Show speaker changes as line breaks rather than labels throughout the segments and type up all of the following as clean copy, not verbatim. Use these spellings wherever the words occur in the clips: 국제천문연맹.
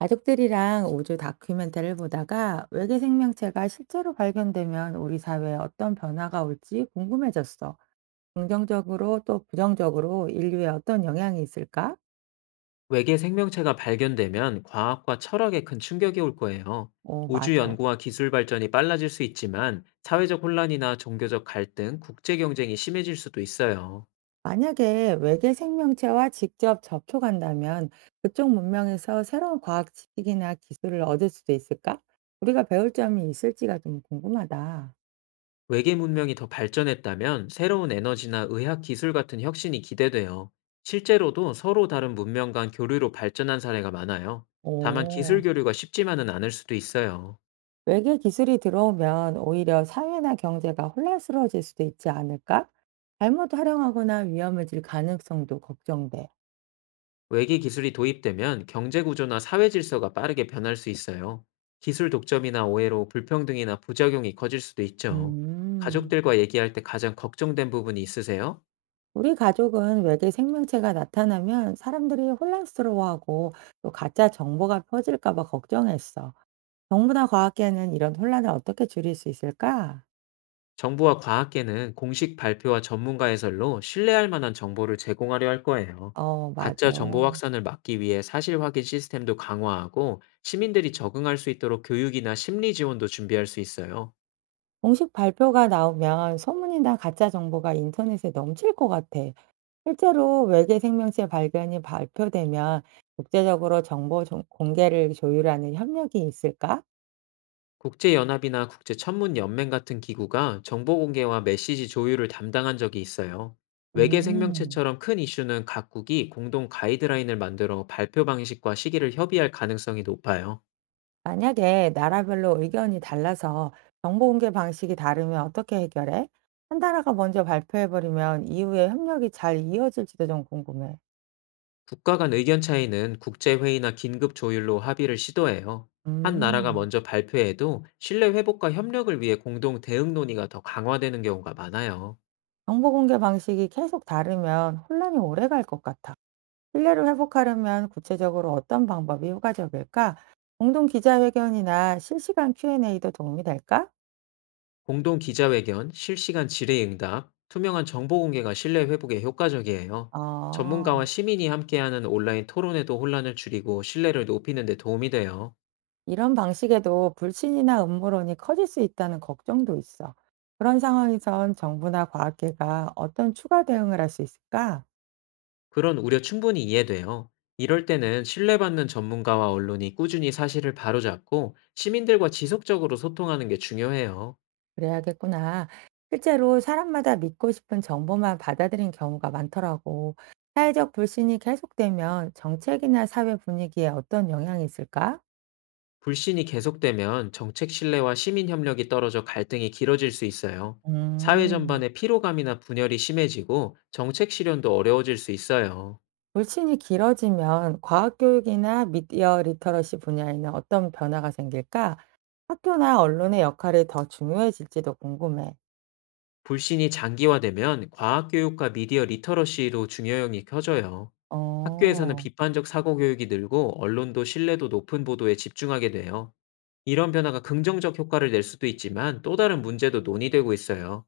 가족들이랑 우주 다큐멘터리를 보다가 외계 생명체가 실제로 발견되면 우리 사회에 어떤 변화가 올지 궁금해졌어. 긍정적으로 또 부정적으로 인류에 어떤 영향이 있을까?
외계 생명체가 발견되면 과학과 철학에 큰 충격이 올 거예요.
어,
우주
맞아.
연구와 기술 발전이 빨라질 수 있지만 사회적 혼란이나 종교적 갈등, 국제 경쟁이 심해질 수도 있어요.
만약에 외계 생명체와 직접 접촉한다면 그쪽 문명에서 새로운 과학 지식이나 기술을 얻을 수도 있을까? 우리가 배울 점이 있을지가 좀 궁금하다.
외계 문명이 더 발전했다면 새로운 에너지나 의학 기술 같은 혁신이 기대돼요. 실제로도 서로 다른 문명 간 교류로 발전한 사례가 많아요. 다만
오.
기술 교류가 쉽지만은 않을 수도 있어요.
외계 기술이 들어오면 오히려 사회나 경제가 혼란스러워질 수도 있지 않을까? 잘못 활용하거나 위험해질 가능성도 걱정돼.
외기 기술이 도입되면 경제 구조나 사회 질서가 빠르게 변할 수 있어요. 기술 독점이나 오해로 불평등이나 부작용이 커질 수도 있죠.
음,
가족들과 얘기할 때 가장 걱정된 부분이 있으세요?
우리 가족은 외계 생명체가 나타나면 사람들이 혼란스러워하고 또 가짜 정보가 퍼질까 봐 걱정했어. 정부나 과학계는 이런 혼란을 어떻게 줄일 수 있을까?
정부와 과학계는 공식 발표와 전문가 해설로 신뢰할 만한 정보를 제공하려 할 거예요.
어, 맞아.
가짜 정보 확산을 막기 위해 사실 확인 시스템도 강화하고 시민들이 적응할 수 있도록 교육이나 심리 지원도 준비할 수 있어요.
공식 발표가 나오면 소문이나 가짜 정보가 인터넷에 넘칠 것 같아. 실제로 외계 생명체 발견이 발표되면 국제적으로 공개를 조율하는 협력이 있을까?
국제연합이나 국제천문연맹 같은 기구가 정보 공개와 메시지 조율을 담당한 적이 있어요. 외계
음,
생명체처럼 큰 이슈는 각국이 공동 가이드라인을 만들어 발표 방식과 시기를 협의할 가능성이 높아요.
만약에 나라별로 의견이 달라서 정보 공개 방식이 다르면 어떻게 해결해? 한 나라가 먼저 발표해버리면 이후에 협력이 잘 이어질지도 좀 궁금해.
국가 간 의견 차이는 국제회의나 긴급 조율로 합의를 시도해요. 한 나라가
음.
먼저 발표해도 신뢰 회복과 협력을 위해 공동 대응 논의가 더 강화되는 경우가 많아요.
정보 공개 방식이 계속 다르면 혼란이 오래 갈 것 같아. 신뢰를 회복하려면 구체적으로 어떤 방법이 효과적일까? 공동 기자회견이나 실시간 Q&A도 도움이 될까?
공동 기자회견, 실시간 질의응답, 투명한 정보 공개가 신뢰 회복에 효과적이에요.
어,
전문가와 시민이 함께하는 온라인 토론에도 혼란을 줄이고 신뢰를 높이는 데 도움이 돼요.
이런 방식에도 불신이나 음모론이 커질 수 있다는 걱정도 있어. 그런 상황에선 정부나 과학계가 어떤 추가 대응을 할 수 있을까?
그런 우려 충분히 이해돼요. 이럴 때는 신뢰받는 전문가와 언론이 꾸준히 사실을 바로잡고 시민들과 지속적으로 소통하는 게 중요해요.
그래야겠구나. 실제로 사람마다 믿고 싶은 정보만 받아들인 경우가 많더라고. 사회적 불신이 계속되면 정책이나 사회 분위기에 어떤 영향이 있을까?
불신이 계속되면 정책 신뢰와 시민 협력이 떨어져 갈등이 길어질 수 있어요. 사회
음.
전반의 피로감이나 분열이 심해지고 정책 실현도 어려워질 수 있어요.
물친이 길어지면 과학 교육이나 미디어 리터러시 분야에는 어떤 변화가 생길까? 학교나 언론의 역할이 더 중요해질지도 궁금해.
불신이 장기화되면 과학교육과 미디어 리터러시로 중요형이 커져요. 학교에서는
어,
비판적 사고 교육이 늘고 언론도 신뢰도 높은 보도에 집중하게 돼요. 이런 변화가 긍정적 효과를 낼 수도 있지만 또 다른 문제도 논의되고 있어요.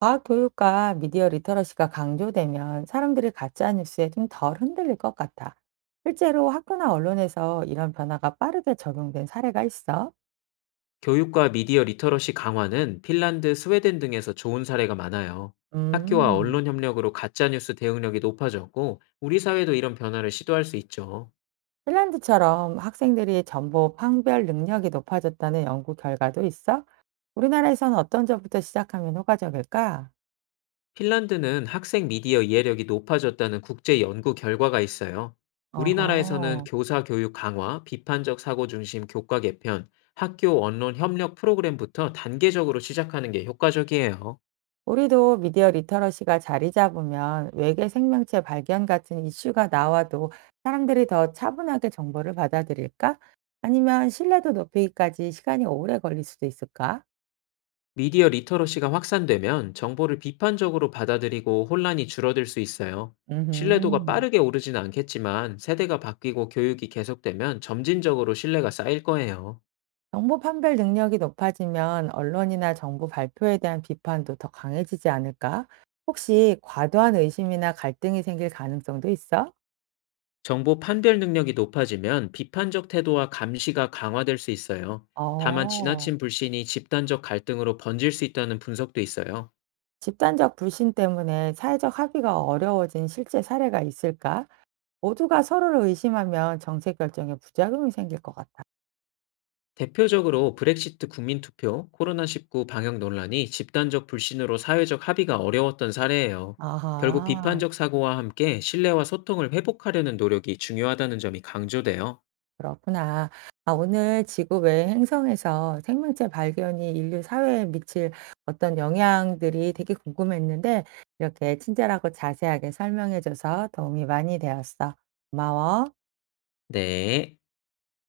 과학 교육과 미디어 리터러시가 강조되면 사람들이 가짜 뉴스에 좀 덜 흔들릴 것 같아. 실제로 학교나 언론에서 이런 변화가 빠르게 적용된 사례가 있어.
교육과 미디어 리터러시 강화는 핀란드, 스웨덴 등에서 좋은 사례가 많아요. 학교와
음,
언론 협력으로 가짜뉴스 대응력이 높아졌고 우리 사회도 이런 변화를 시도할 수 있죠.
핀란드처럼 학생들이 정보 판별 능력이 높아졌다는 연구 결과도 있어? 우리나라에서는 어떤 점부터 시작하면 효과적일까?
핀란드는 학생 미디어 이해력이 높아졌다는 국제 연구 결과가 있어요. 우리나라에서는
어허.
교사 교육 강화, 비판적 사고 중심 교과 개편, 학교 언론 협력 프로그램부터 단계적으로 시작하는 게 효과적이에요.
우리도 미디어 리터러시가 자리 잡으면 외계 생명체 발견 같은 이슈가 나와도 사람들이 더 차분하게 정보를 받아들일까? 아니면 신뢰도 높이기까지 시간이 오래 걸릴 수도 있을까?
미디어 리터러시가 확산되면 정보를 비판적으로 받아들이고 혼란이 줄어들 수 있어요. 신뢰도가
음.
빠르게 오르지는 않겠지만 세대가 바뀌고 교육이 계속되면 점진적으로 신뢰가 쌓일 거예요.
정보 판별 능력이 높아지면 언론이나 정부 발표에 대한 비판도 더 강해지지 않을까? 혹시 과도한 의심이나 갈등이 생길 가능성도 있어?
정보 판별 능력이 높아지면 비판적 태도와 감시가 강화될 수 있어요. 다만
어.
지나친 불신이 집단적 갈등으로 번질 수 있다는 분석도 있어요.
집단적 불신 때문에 사회적 합의가 어려워진 실제 사례가 있을까? 모두가 서로를 의심하면 정책 결정에 부작용이 생길 것 같아.
대표적으로 브렉시트 국민투표, 코로나19 방역 논란이 집단적 불신으로 사회적 합의가 어려웠던 사례예요. 결국
아하,
비판적 사고와 함께 신뢰와 소통을 회복하려는 노력이 중요하다는 점이 강조돼요.
그렇구나. 아, 오늘 지구 외의 행성에서 생명체 발견이 인류 사회에 미칠 어떤 영향들이 되게 궁금했는데, 이렇게 친절하고 자세하게 설명해줘서 도움이 많이 되었어. 고마워.
네.